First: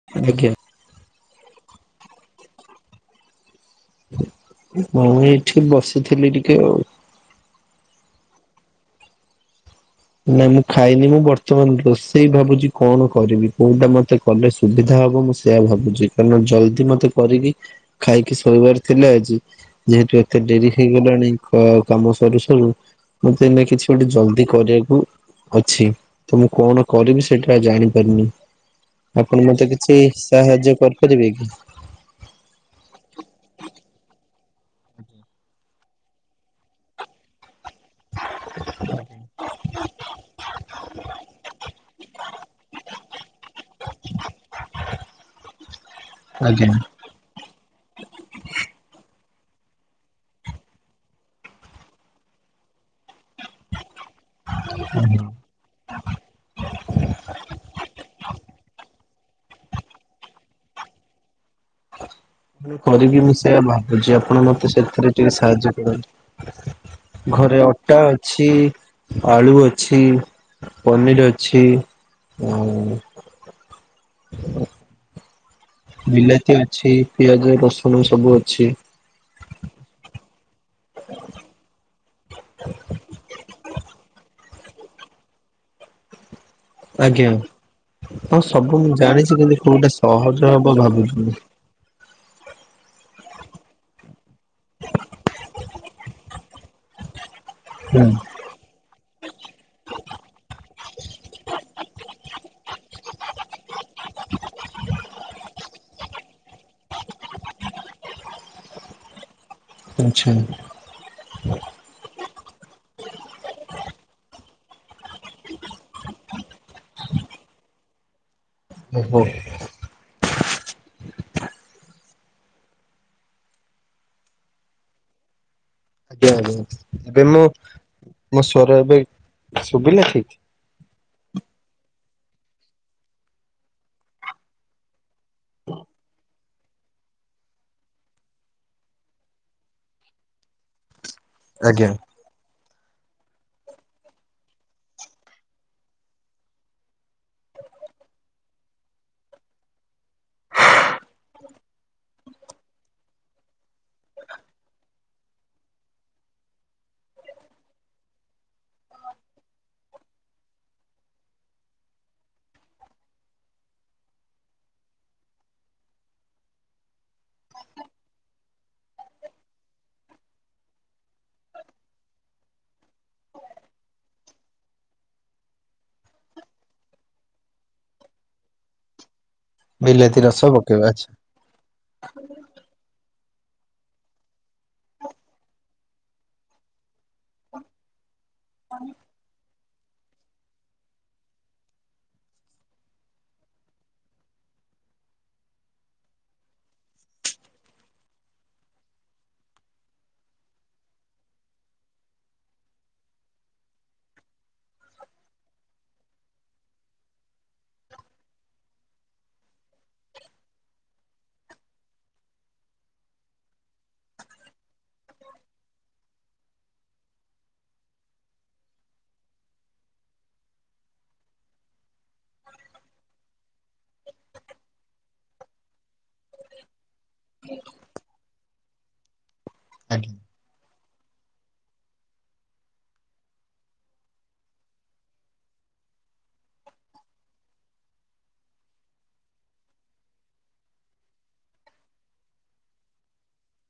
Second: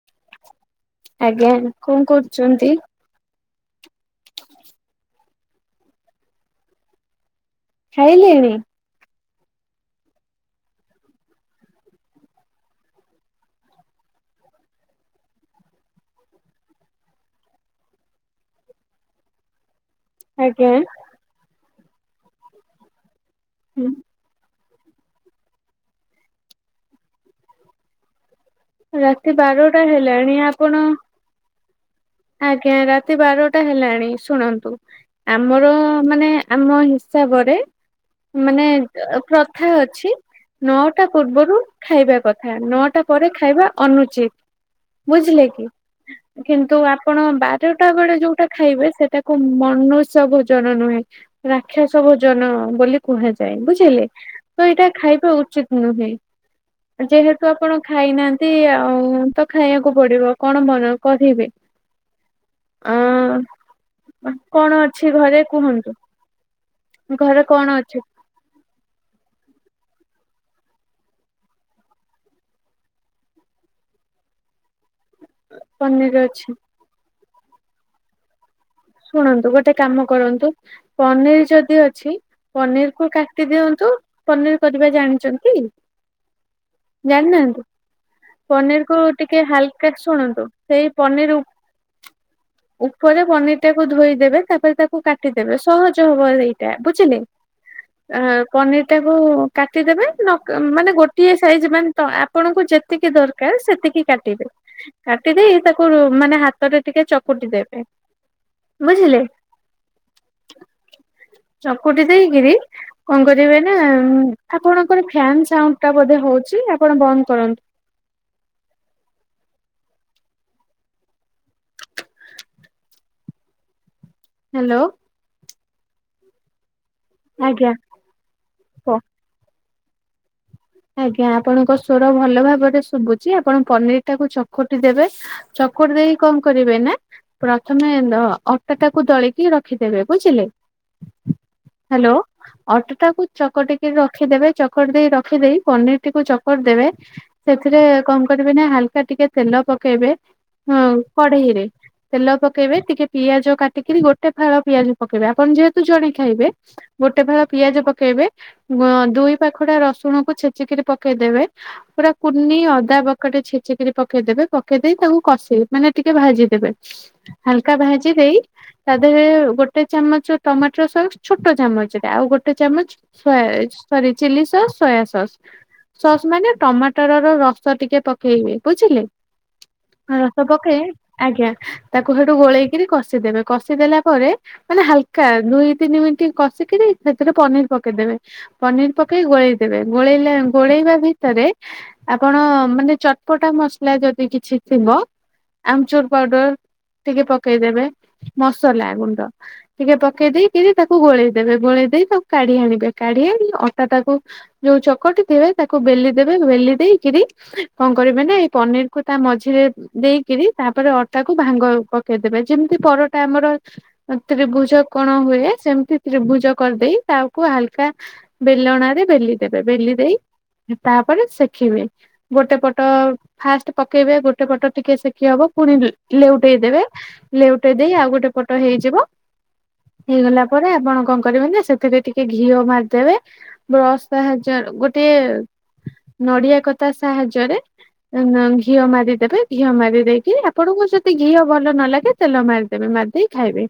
[unintelligible] ଆଜ୍ଞା କଣ କରୁଚନ୍ତି? ମୁଁ ଏଠି ବସିଥିଲି ଟିକେ ଆଉ। ଖାଇିଲେଣି? ନା ମୁଁ ଖାଇନି ମୁଁ ବର୍ତ୍ତମାନ ରୋଷେଇ ଭାବୁଛି କଣ କରିବି କୋଉଟା ମତେ କଲେ ସୁବିଧା ହବ ମୁଁ ସେଆ ଭାବୁଛି କାରଣ ଜଲଦି ମତେ କରିକି ଖାଇକି ଶୋଇବାର ଥିଲେ ଆଜି। ଯେହେତୁ ଏତେ ଆଜ୍ଞା ଡେରି ହେଇଗଲାଣି ଅ କାମ ସରୁ ସରୁ ମଁତେ ଏଇନା କିଛି ଗୋଟେ ଜଲଦି କରିବାକୁ କୁ ଅଛି। ତ ମୁଁ କଣ କରିବି ସେଇଟା ଜାଣିପାରୁନେଇ। ରାତି ଆପଣ ମତେ ବାରଟା କିଛି ହେଲାଣି ଆପଣ ସାହାଯ୍ୟ କରିପାରିବେ କି? ଆଜ୍ଞା ରାତି ବାରଟା ହେଲାଣି ଶୁଣନ୍ତୁ ଆମର ମାନେ ଆମ ହିସାବରେ ମାନେ ପ୍ରଥା ଅଛି ନଅଟା ପୂର୍ବରୁ ଖାଇବା କଥା ନଅଟା ପରେ ଖାଇବା ଅନୁଚିତ ବୁଝିଲେ କି କିନ୍ତୁ ପଣ ବାରଟା ବେଳେ ଯୋଉଟା ଖାଇବେ ସେଟା କୋଉ ମନୁଷ୍ୟ ଭୋଜନ ନୁହେଁ। ରାକ୍ଷାସ ଭୋଜନ ବୋଲି କୁହାଯାଏ ବୁଝିଲେ। ତ ଏଇଟା ଖାଇବା ଉଚିତ ନୁହେଁ ଯେହେତୁ ଆପଣ ଖାଇନାହାନ୍ତି ଆଉ ତ ଖାଇବାକୁ ପଡିବ କଣ ମନ କହିବେ। ମୁ କରିକି ମୁଁ ଅଁ ସେଇୟା ଭାବୁଛି ଆପଣ କଣ ମତେ ଅଛି ସେଥିରେ ଟିକେ ଘରେ ସାହାଯ୍ୟ କୁହନ୍ତୁ? କରନ୍ତୁ? ଘରେ କଣ? ଅଟା ଅଛି ଆଳୁ ଅଛି ପନିର ଅଛି ଆ ବିଲାତି ଅଛି। ପିଆଜ ରସୁଣ ସବୁ ଅଛି। ଶୁଣନ୍ତୁ ଗୋଟେ କାମ କରନ୍ତୁ ପନିର ଯଦି ଅଛି ପନିର କୁ କାଟି ଦିଅନ୍ତୁ। ପନିର କରିବା ଜାଣିଛନ୍ତି, ଆଜ୍ଞା ଜାଣିନାହାନ୍ତି? ହଁ ସବୁ ପନିର ମୁଁ କୁ ଜାଣିଛି ଟିକେ କିନ୍ତୁ କୋଉଟା ହାଲକା ସହଜ ଶୁଣନ୍ତୁ ହବ ସେଇ ଭାବୁଥିଲି ପନିର ଉ ଉପରେ ପନିର ଟାକୁ ଧୋଇଦେବେ ତାପରେ ତାକୁ କାଟିଦେବେ ସହଜ ହବ ରେଇ ବୁଝିଲି ହୁଁ। ଆ ପନିର ଟାକୁ କାଟିଦେବେ ମାନେ ଗୋଟିଏ ସାଇଜ ମାନେ ଆପଣଙ୍କୁ ଯେ ଯେତିକି ଦରକାର ସେତିକି କାଟିବେ। କାଟିଦେଇ ତାକୁ ମାନେ ହାତରେ ଟିକେ ଚକୁଟି ଦେବେ। ବୁଝିଲେ? ଆଚ୍ଛା। ଚକୁଟି ଦେଇକିରି କଣ କରିବେ ନା ଆପଣଙ୍କର ଫ୍ୟାନ୍ ସାଉଣ୍ଡ ଟା ବୋଧେ ହଉଛି ଆପଣ ବନ୍ଦ କରନ୍ତୁ। ଓହୋ ହ୍ୟାଲୋ। ଆଜ୍ଞା ଆଜ୍ଞା ଏବେ ମୁଁ ଆଜ୍ଞା ମୋ ସ୍ୱର କୁହ। ଏବେ ଶୁବିଲା ଠିକ୍। ଆଜ୍ଞା ଆପଣଙ୍କ ସ୍ବର ଭଲ ଭାବରେ ଶୁବୁଚି। ଆପଣ ପନିର ଟାକୁ ଚକଟି ଦେବେ। ଚକୁଟି ଦେଇକି କଣ କରିବେ ନେ? ପ୍ରଥମେ ଦ ଅଟାଟାକୁ ଦଳିକି ରଖିଦେବେ। ବୁଝିଲେ? ହ୍ୟାଲୋ, ଅଟାଟାକୁ ଚକଟିକି ରଖିଦେବେ। ଚକଟି ଦେଇ ରଖିଦେଇ ପନିରଟିକୁ ଚକଟି ଦେବେ। ସେଥିରେ କଣ କରିବେ ନା ହାଲକା ଟିକେ ତେଲ ପକେଇବେ। ହଉ କଢେଇରେ। ତେଲ ପକେଇବେ। ଟିକେ ପିଆଜ କାଟିକିରି ଗୋଟେ ଫାଳ ପିଆଜ ପକେଇବେ। ଆପଣ ଯେହେତୁ ଜଣେ ଖାଇବେ। ଗୋଟେ ଫାଳ ପିଆଜ ପକେଇବେ। ଗଁ ଦୁଇ ପାଖଡା ରସୁଣକୁ ଛେଚିକିରି ପକେଇଦେବେ। ପୁରା କୁନି ଅଦା ବକଟେ ଛେଚିକିରି ପକେଇଦବେ ପକେଇ ଦେଇେଇ ତାଙ୍କୁ କଷେଇ ମାନେ ଟିକେ ଭାଜିଦେବେ। ହାଲକା ଭାଜିଦେଇ ତା ଦେହରେ ଗୋଟେ ଚାମଚ ଟମାଟର ସସ୍ ଛୋଟ ଚାମଚ, ଆଉ ଗୋଟେ ଚାମଚ soya sorry chilli sauce, soya sauce. Sauce ମାନେ ଟମାଟର ର ରସ ଟିକେ ପକେଇବେ ବୁଝିଲେ। ହଁ ବିଲାତି ରସ ପକେଇ ପକେଇବା ଆଚ୍ଛା। ଆଜ୍ଞା ତାକୁ ହେଠୁ ଗୋଳେଇକିରି କଷିଦେବେ। କଷିଦେଲା ପରେ ମାନେ ହାଲକା ଦୁଇ ତିନି ମିନିଟ୍ କଷିକିରି ସେଥିରେ ପନିର ପକେଇଦେବ। ପନିର ପକେଇ ଗୋଳେଇ ଦେବେ ଗୋଳେଇଲେ ଗୋଳେଇବା ଭିତରେ ଆପଣ ମାନେ ଚଟପଟା ମସଲା ଯଦି କିଛି ଥିବ ଆମଚୁର ପାଉଡର ଟିକେ ପକେଇଦେବେ। ମସଲା ଗୁଣ୍ଡ ଟିକେ ପକେଇ ଦେଇକିରି ତାକୁ ଗୋଳେଇ ଦେବେ। ଗୋଳେଇ ଦେଇ ତାକୁ କାଢି ଆଣିବେ। କାଢି ଆଣି ଅଟା ଟାକୁ ଯୋଉ ଚକଟି ଥିବେ ତାକୁ ବେଲି ଦେବେ ବେଲି ଦେଇକିରି କଣ କରିବେ ନା ଏଇ ପନିରକୁ ତା ମଝିରେ ଦେଇକିରି ତାପରେ ଅଟାକୁୁ ଭାଙ୍ଗ ପକେଇଦବେ ଯେମିତି ପରଟା ଆମର ତ୍ରିଭୁଜ କୋଣ ହୁଏ। ସେମିତି ତ୍ରିଭୁଜ କରିଦେଇ, ତାକୁ ହାଲ୍ କା ବେଲଣାରେ ବେଲି ଦେବେ। ବେଲି ଦେଇ ତା'ପରେ ସେଖିବେ। ଗୋଟେ ପଟ ଫାଷ୍ଟ୍ ପକେଇବେ, ଗୋଟେ ପଟ ଟିକେ ସେକି ହବ, ପୁଣି ଲେଉଟେଇ ଦେବେ ଲେଉଟେଇ ଦେଇ ଆଉ ଗୋଟେ ପଟ ହେଇଯିବ। ହେଇଗଲା ପରେ, ଆପଣ କଣ କରିବେ ନା, ସେଥିରେ ଟିକେ ଘିଅ ମାରିଦେବେ। ବ୍ରସ୍ ସାହାଯ୍ୟ ଗୋଟିଏ ନଡିଆ କତା ସାହାଯ୍ୟରେ ଉଁ-ଅ ଘିଅ ମାରିଦେବେ। ଘିଅ ମାରି ଦେଇକି, ଆପଣଙ୍କୁ ସେତି ଘିଅ ଭଲ ନ ଲାଗେ, ତେଲ ମାରିଦେବେ, ମାରିଦେଇ ଖାଇବେ,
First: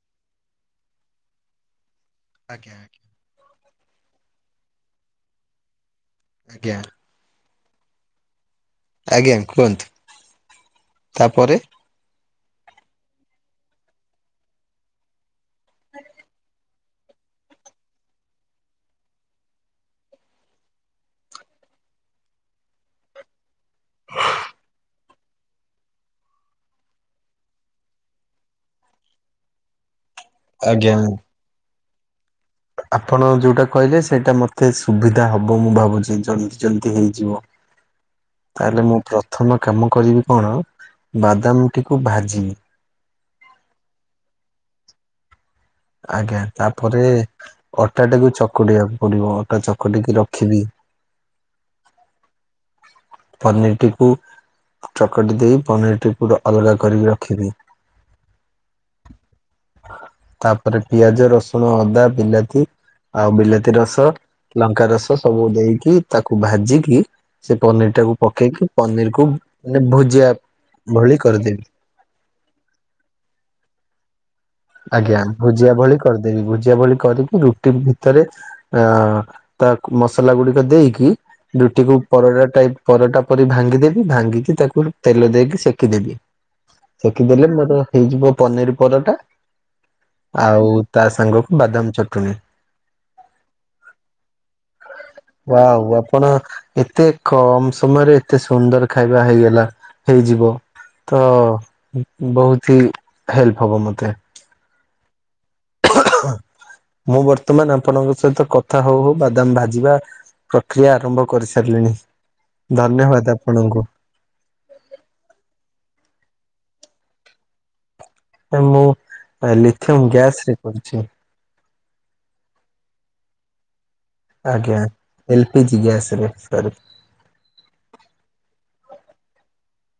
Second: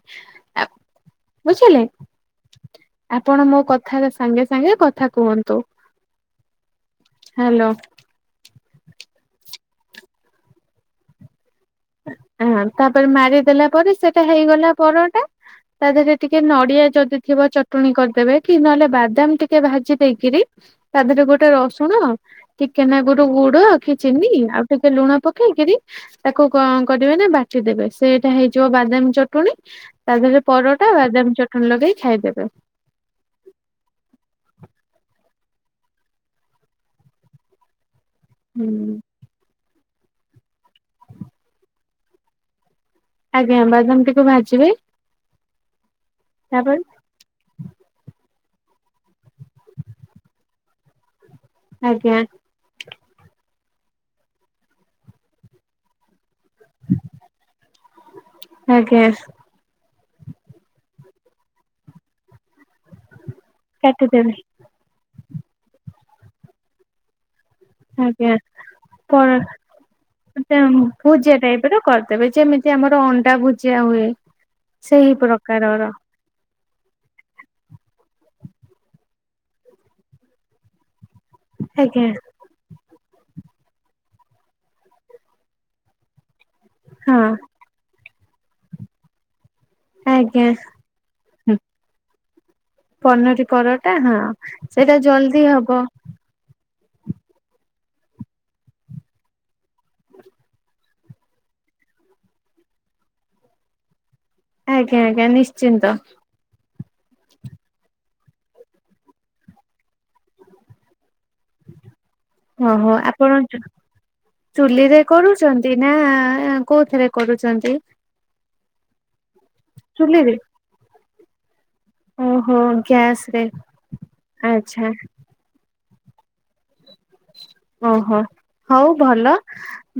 ବୁଝିଲେ? ଆଜ୍ଞା, ଆଜ୍ଞା। ଆପଣ ମୋ, କଥାରେ ସାଙ୍ଗେ ସାଙ୍ଗେ କଥା କୁହନ୍ତୁ। ଆଜ୍ଞା। ହ୍ୟାଲୋ। ଆଜ୍ଞା, କୁହନ୍ତୁ ତା'ପରେ ହଁ ତା'ପରେ ମାରିଦେଲା ପରେ, ସେଟା ହେଇଗଲା ପରଟା। ତା, ଦେହରେ ଟିକେ ନଡିଆ ଯଦି ଥିବ ଚଟୁଣୀ କରିଦେବେ, କି ନହେଲେ, ବାଦାମ ଟିକେ ଭାଜି ଦେଇକିରି ତା, ଦେହେରେ ଗୋଟେ ରସୁଣ, ଟିକେନାଗୁରୁ ଗୁଡ, କି ଚିନି, ଆଉ ଟିକେ ଲୁଣ ପକେଇକିରି, ତା' ତାକୁ କଣ କରିବେ ନା ବାଟି ଦେବେ, ସେଇଟା ହେଇଯିବ ବାଦାମ ଚଟୁଣୀ, ତା, ଧେରେ ପରଟା ଆଜ୍ଞା। ବାଦାମ ଚଟୁଣୀ ଲଗେଇ ଖାଇଦେବେ। ଆପଣ ଯୋଉଟା କହିଲେ ସେଇଟା ମତେ ସୁବିଧା ହବ ମୁଁ ଭାବୁଛି। ଜଲ୍ଦି, ଜଲ୍ଦି ହେଇଯିବ। ହ ତା, ହେଲେ ମୁଁ ପ୍ରଥମ କାମ କରିବି କଣ, ବାଦାମ ଟିକୁ ଭାଜିିବି। ଆଜ୍ଞା, ବାଦାମଟିକୁ ଭାଜିବେ ଆଜ୍ଞା, ତା'ପରେ ଅଟାଟାକୁ ଚକୁଡିବାକୁ ପଡିବ। ଅଟା ଚକଟିକି ରଖିବି। ଆଜ୍ଞା। ପନିର୍ ଟିକୁ ଚକଟି ଦେଇ ପନିର୍ ଟି ପୁରା ଅଲଗା କରିକି ରଖିବି। ଆଜ୍ଞା। ତା'ପରେ ପିଆଜ ରସୁଣ ଅଦା ବିଲାତି, ଆଉ ବିଲା ତି ରସ, କାଟିଦେବେ ଲଙ୍କା ରସ ସବୁ ଦେଇକି ତାକୁ ଭାଜିକି ସେ ପନିର ଟାକୁ ଆଜ୍ଞା, ପକେଇକି ପନିର କୁ କଣ ମାନେ ଭୁଜିଆ ତେଁ, ଭଳି ଭୁଜିଆ କରିଦେବି। ଟାଇପ୍ ର କର୍। ତେବେ ଯେମିତି ଆମର ଅଣ୍ଡା ଭୁଜିଆ ହୁଏ। ସେହି ଆଜ୍ଞା, ଭୁଜିଆ ପ୍ରକାରର ଭଳି କରିଦେବି। ଭୁଜିଆ ଭଳି କରିକି ରୁଟି ଭିତରେ ଆଁ, ତା ମସଲା ଗୁଡିକ ଦେଇକି, ରୁଟିକୁୁ ଆଜ୍ଞା ପରଟା ଟାଇପ୍ ପରଟା ପରି ଭାଙ୍ଗିଦେବି। ଭାଙ୍ଗିକି ତାକୁ ତେଲ ଦେଇକି ସେକିଦେବି। ହଁ ସେଖି ଦେଲେ ମୋର ହେଇଯିବ, ପନିର ପରଟା। ଆଜ୍ଞା ଆଉ, ତା ସାଙ୍ଗକୁ ବାଦାମ ଚଟୁଣୀ। ପନିରୀ ପରଟା ହଁ, ସେଇଟା ଜଲ୍ଦି ହବ। ଆଉ, ଆପଣ ଏତେ କମ୍ ସମୟରେ ଏତେ ସୁନ୍ଦର ଖାଇବା ହେଇଗଲା, ହେଇଯିବ। ତ, ବହୁତ ହି ହେଲ୍ପ ହବ ମତେ। ଆଜ୍ଞା, ଆଜ୍ଞା, ନିଶ୍ଚିନ୍ତ। ମୁଁ ବର୍ତ୍ତମାନ, ଆପଣଙ୍କ ସହିତ କଥା ହଉ ହଉ ବାଦାମ ଭାଜିବା ପ୍ରକ୍ରିୟା ଆରମ୍ଭ କରିସାରିଲିଣି। ଧନ୍ୟବାଦ ଆପଣଙ୍କୁ। ଚୁଲି ରେ କରୁଚନ୍ତି ନା-ଆ, କୋଉଥିରେ କରୁଚନ୍ତି। ମୁଁ ଲିଥିୟମ ଚୁଲିରେ ଗ୍ୟାସ୍ ରେ କରୁଛି। ଓହୋ ଗ୍ୟାସରେ। ଆଜ୍ଞା ଏଲ୍ ପିଜି ଗ୍ୟାସରେ ସରି। ଓହୋ ହଉ ଭଲ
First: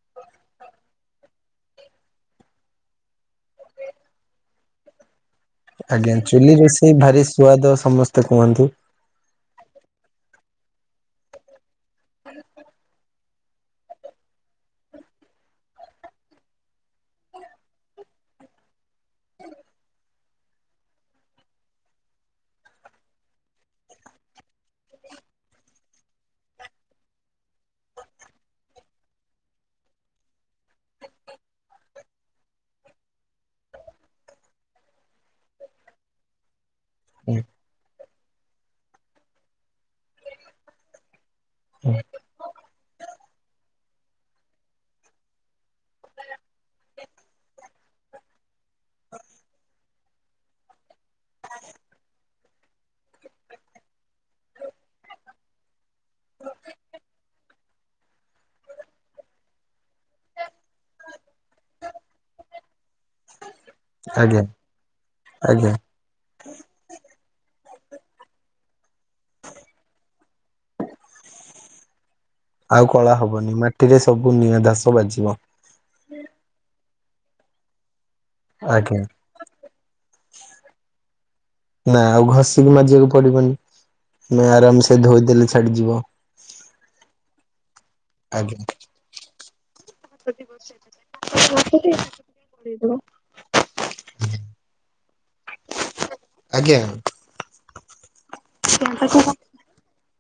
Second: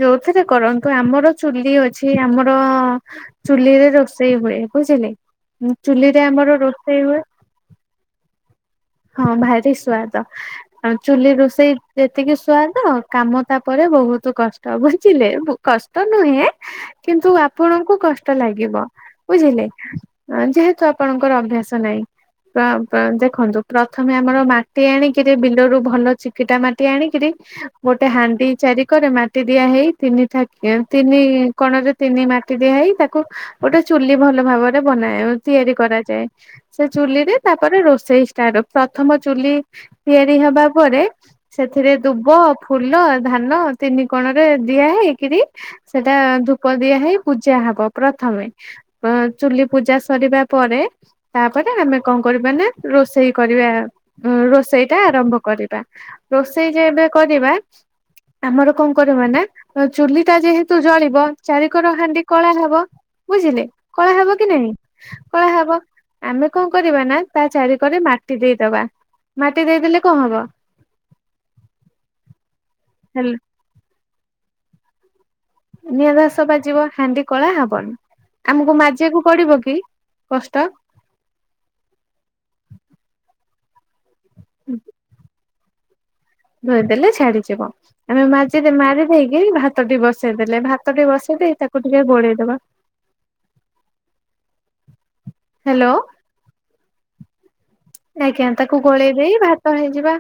ଯୋଉଥିରେ କରନ୍ତୁ ଆମର ଚୁଲି ଅଛି ଆମର ଚୁଲିରେ ରୋଷେଇ ହୁଏ ବୁଝିଲେ ଆଜ୍ଞା ଚୁଲିରେ ଚୁଲି ଆମର ରୋଷେଇ ହୁଏ ଭାରି ସୁଆଦ ସମସ୍ତେ କୁହନ୍ତି। ହଁ ଭାରି ସୁଵାଦ। ଆଉ ଚୁଲି ରୋଷେଇ ଯେତିକି ସୁଆଦ କାମ ତାପରେ ବହୁତ୍ କଷ୍ ତ ବୁଝିଲେ କଷ୍ଟ ନୁହେଁ କିନ୍ତୁ ଆପଣଙ୍କୁ କଷ୍ଟ ଲାଗିବ। ବୁଝିଲେ ଯେହେତୁ ଆପଣଙ୍କର ଅଭ୍ୟାସ ନାହିଁ [unintelligible] ଦେଖନ୍ତୁ ପ୍ରଥମେ ଆମର ମାଟି ଆଣିକିରି ବିଲରୁ ଭଲ ଚିକିଟା ମାଟି ଆଣିକିରି ଗୋଟେ ହାଣ୍ଡି ଚାରି କରେ ମାଟି ଦିଆ ହେଇ ତିନି ଠାକି ତିନି କଣରେ ତିନି ମାଟି ଦିଆ ହେଇ ତାକୁ ଗୋଟେ ଚୁଲି ଭଲ ଭାବରେ ବନାଏ ତିଆରି କରାଯାଏ। ସେ ଚୁଲିରେ ତାପରେ ରୋଷେଇ ଷ୍ଟାଟ ପ୍ରଥମ ଚୁଲି ତିଆରି ହବା ପରେ ସେଥିରେ ଦୁବ ଫୁଲ ଧାନ ତିନି କୋଣରେ ଦିଆ ହେଇକରି ସେଟା ଧୂପ ଦିଆ ହେଇ ପୂଜା ହବ ପ୍ରଥମେ ଚୁଲି ପୂଜା ସରିବା ପରେ ତାପରେ ଆମେ କଣ କରିବାନା ରୋଷେ ରୋଷେଇ କରିବା ରୋଷେଇଟା ଆରମ୍ଭ କରିବା ରୋଷେଇ ଯେଏବେ କରିବା ଆମର କଣ କରିବାନା ଚୁଲିଟା ଯେହେତୁ ଜଳିବ ଚାରିକୋର ହାଣ୍ଡି କଳା ହବ ବୁଝିଲେ କଳା ଆଜ୍ଞା ହବକି ନାଇଁ କଳା ଆଜ୍ଞା ହବ ଆମେ କଣ କରିବା ନା ତାଚାରି କରେ ମାଟି ଦେଇଦବା ମାଟି ଦେଇଦେଲେ କଣ ହବ ଆଉ କଳା ହେଲେ ହବନି ମାଟିରେ ସବୁ ନିଆଁ ଦାସ ବାଜିବ। ନିଆଦାସ ବାଜିବ ହାଣ୍ଡି କଳା ହବନି ଆମକୁ ଆଜ୍ଞା ମାଜିିବାକୁ ପଡ଼ିବକି କଷ୍ଟ ନା ଆଉ ଘଷିକି ମାଜିବାକୁ ପଡ଼ିବନି ଆମେ ଆରାମସେ ଧୋଇଦେଲେ ଛାଡ଼ିଯିବ‌ ଧୋଇଦେଲେ ଛାଡ଼ିଯିବ। ଆମେ ଆଜ୍ଞା ମାଜି ମାରି ଦେଇକି ଭାତଟି ବସେଇଦେଲେ ଭାତଟି ବସେଇ ଦେଇ ତାକୁ ଟିକେ ଗୋଳେଇଦବା [inaudible] ହାଲୋ। ଆଜ୍ଞା। ଆଜ୍ଞା ତାକୁ ଗୋଳେଇ ଦେଇ ଭା ତ ହେଇଯିବା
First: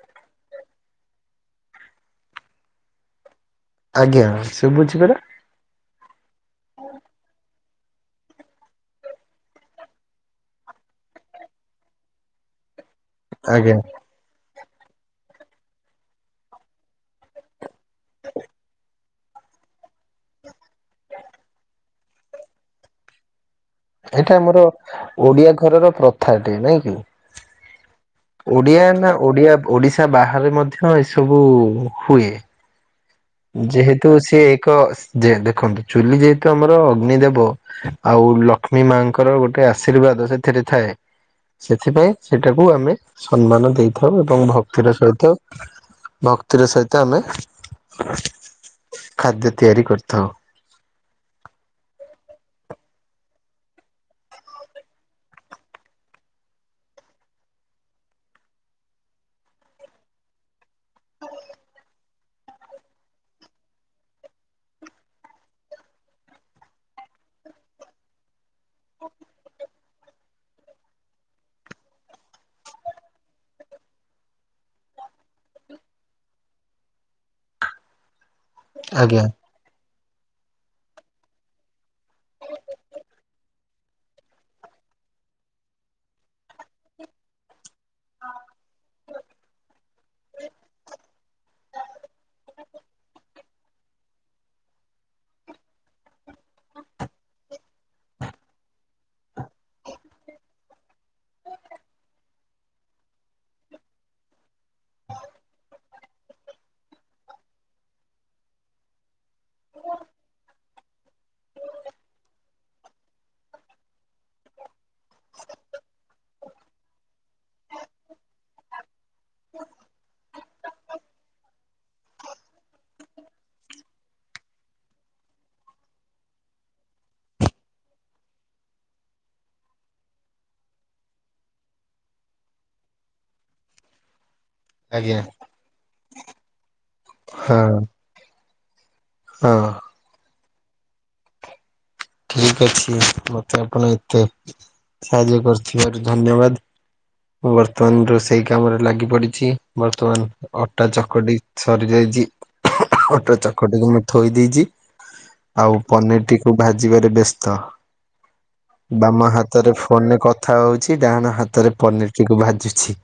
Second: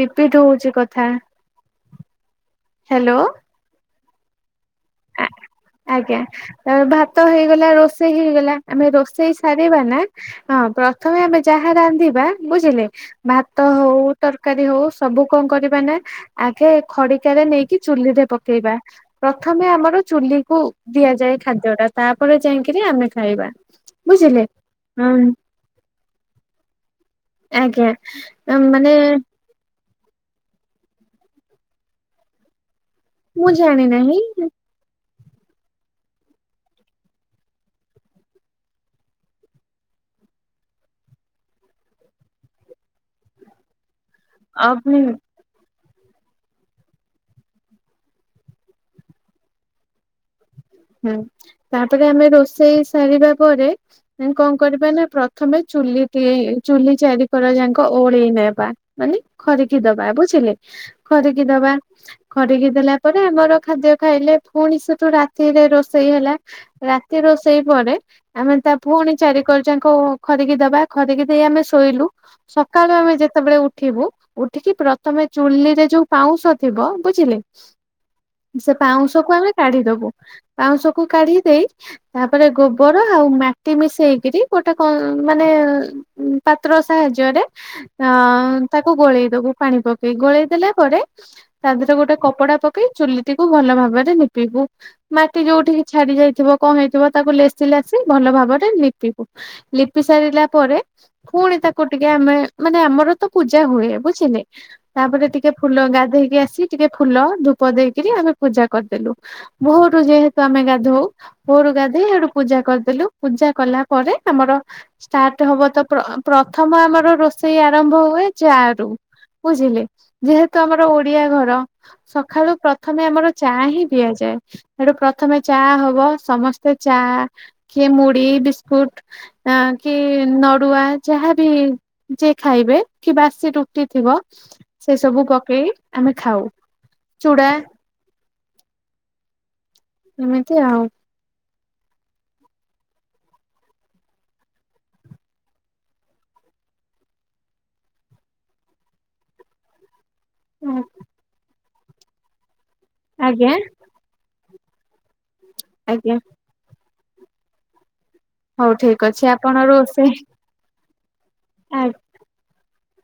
ରିପିଟ୍ ହଉଚି କଥା। ହାଲୋ। ଆଜ୍ଞା ସୁବୁଚି ପରା। ଆଜ୍ଞା ତାପରେ ଭାତ ହେଇଗଲା ରୋଷେଇ ହେଇଗଲା ଆମେ ରୋଷେଇ ସାରିବାନା ହଁ ପ୍ରଥମେ ଆମେ ଯାହା ରାନ୍ଧିବା ବୁଝିଲେ ଭାତ ଆଜ୍ଞା ହଉ ତରକାରୀ ହଉ ସବୁ କଣ କରିବାନା ଆଗେ ଖଡ଼ିକାରେ ନେଇକି ଚୁଲିରେ ପକେଇବା। ପ୍ରଥମେ ଆମର ଚୁଲିକୁୁ ଦିଆଯାଏ ଖାଦ୍ୟଟା ତାପରେ ଯାଇକିରି ଆମେ ଖାଇବା। ଏଇଟା ବୁଝିଲେ ଆମର ହଁ ଓଡିଆ ଘରର ପ୍ରଥାଟେ ନାଇଁ କି। ଆଜ୍ଞା। ଓଡିଆ ମାନେ ନା ଓଡିଆ ଓଡିଶା ବାହାରେ ମଧ୍ୟ ଏସବୁ ହୁଏ। ମୁଁ ଜାଣି ଯେହେତୁ ନାହିଁ ସିଏ ଏକ ଯେ ଦେଖନ୍ତୁ ଚୁଲି ଯେହେତୁ ଆମର ଅଗ୍ନି ଦେବ ଆଉ ଲକ୍ଷ୍ମୀ ମାଙ୍କର ଗୋଟେ ଆଶୀର୍ବାଦ ସେଥିରେ ଥାଏ ସେଥିପାଇଁ ସେଟାକୁ ଆମେ ସମ୍ମାନ ଦେଇ ଥାଉ ଏବଂ ଭକ୍ତିର ଅଗ୍ନି ସହିତ ଭକ୍ତିର ସହିତ ଆମେ ଖାଦ୍ୟ ତିଆରି କରିଥାଉ। ହୁଁ, ତାପରେ ଆମେ ରୋଷେଇ ସାରିବା ପରେ। [unintelligible] କଣ କରିବା ନା ପ୍ରଥମେ ଚୁଲି କେଇ ଚୁଲି ଚାରି କର ଯାଙ୍କ ଓଳେଇ ନେବା ମାନେ ଖରିକି ଦବା ବୁଝିଲେ। ଖରିକି ଦବା, ଖରିକି ଦେଲା ପରେ ଆମର ଖାଦ୍ୟ ଖାଇଲେ ପୁଣି ସେଠୁ ରା ତିରେ ରୋଷେଇ ହେଲା, ରାତି ରୋଷେଇ ପରେ ଆମେ ତା ପୁଣି ଚାରି କର ଯାଙ୍କ ଖରିକି ଦବା, ଖରିକି ଦେଇ ଆମେ ଶୋଇଲୁ। ସକାଳୁ ଆମେ ଯେତେବେଳେ ଉଠିବୁ ଉଠିକି ପ୍ରଥମେ ଚୁଲି ରେ ଯୋଉ ପାଉଁଶ ଥିବ, ବୁଝିଲେ? ସେ ପାଉଁଶ ଆଜ୍ଞା। କୁ ଆମେ କାଢିଦବୁ, ପାଉଁଶ କୁ କାଢି ଦେଇ ତାପରେ ଗୋବର ଆଉ ମାଟି ମିଶେଇକିରି ଗୋଟେ କଁ ମାନେ ଉ, ପାତ୍ର ସାହାଯ୍ୟରେ ଅ, ତାକୁ ଗୋଳେଇ ଦବୁ ପାଣି ପକେଇ ଗୋଳେଇ ଦେଲା ପରେ ତା ଦେହରେ ଗୋଟେ କପ ପଡା ପକେଇ ଚୁଲିଟିକୁ ଭଲ ଭାବରେ ନିପିବୁ। ମାଟି ଯୋଉଠିକି ଛାଡି ଯାଇଥିବ କଣ ହେଇଥିବ ତାକୁ ଲେସିି ଲେସିି ଭଲ ଭାବରେ ଲିପିବୁ। ଲିପି ସାରିଲା ପରେ ପୁଣି ତାକୁ ଟିକେ ଆମେ ମାନେ ଆମର ତ ପୂଜା ହୁଏ ବୁଝିଲେ। ତାପରେ ଟିକେ ଫୁଲ ଗାଧେଇକି ଆସି ଟିକେ ଫୁଲ ଧୂପ ଦେଇକିରି ଆମେ ପୂଜା କରିଦେଲୁ। ଭୋରୁ ଯେହେତୁ ଆମେ ଗାଧଉ ଘୋରୁ ଗାଧେଇ ସେଇଠୁ ପୂଜା କରିଦେଲୁ, ପୂଜା କଲା ପରେ ଆମର ଷ୍ଟାର୍ଟ ହବ ତ ପ୍ର ପ୍ରଥମ ଆମର ରୋଷେଇ ଆରମ୍ଭ ହୁଏ ଚା ରୁ। ବୁଝିଲେ, ଯେହେତୁ ଆମର ଓଡିଆ ଘର। ସଖାଳୁ ପ୍ରଥମେ ଆମର ଚା ହିଁ ପିଆଯାଏ। ସେଠୁ ପ୍ରଥମେ ଚା ହବ, ସମସ୍ତେ ଚା କିଏ ମୁଢି, ବିସ୍କୁଟ୍ ଆଁ, କି ନଡୁଆ ଯାହାବି ଯିଏ ଖାଇବେ କି ବାସି ରୁଟି ଥିବ ସେ ଆଜ୍ଞା ସବୁ ପକେଇ ଆମେ ଖାଉ, ଚୁଡା ହଁ ହଁ। ଏମିତି ଆଉ ଠିକ ଅଛି, ମୋତେ ଆପଣ ଏତେ ସାହାଯ୍ୟ କରିଥିବାରୁ ଧନ୍ୟବାଦ। ମୁଁ ବର୍ତ୍ତମାନ ରୋଷେଇ କାମରେ ଲାଗି ପଡିଛି। ବର୍ତ୍ତମାନ ଅଟା ଚକଟି ସରି ଯାଇଚି, ଅଟା ଆଜ୍ଞା ଚକଟିକି ମୁଁ ଥୋଇ ଦେଇଚି, ଆଉ ଆଜ୍ଞା ପନିର୍ ଟିକୁ ଭାଜିବାରେ ବ୍ୟସ୍ତ। ହଉ ଠିକ ଅଛି ବାମ ଆପଣ ହାତରେ ଫୋନ୍ ରୋଷେଇ ରେ କଥା ହଉଛି, ଡାହାଣ ହାତରେ ଆ ପନିର୍ ଟିକୁ ଭାଜୁଛି।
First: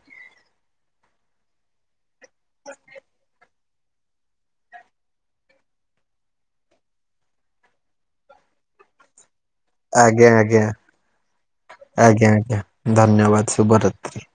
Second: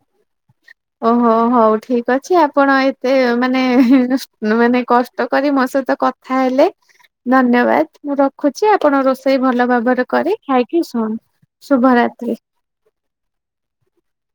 ଓହୋ! ହଉ ଠିକ ଅଛି ଆପଣ ଏତେ ମାନେ ମାନେ କଷ୍ଟ କରି ମୋ ସହିତ କ ଥା ହେଲେ ଧନ୍ୟବାଦ ମୁଁ ରଖୁଛି, ଆପଣ ରୋଷେଇ ଭଲ ଭାବ ବରେ ଆଜ୍ଞା କରି ଆଜ୍ଞା ଖାଇକି ଶୁଅନ୍ ଆଜ୍ଞା ଶୁଭରାତ୍ରି। ଆଜ୍ଞା ଧନ୍ୟବାଦ ଶୁଭରାତ୍ରୀ।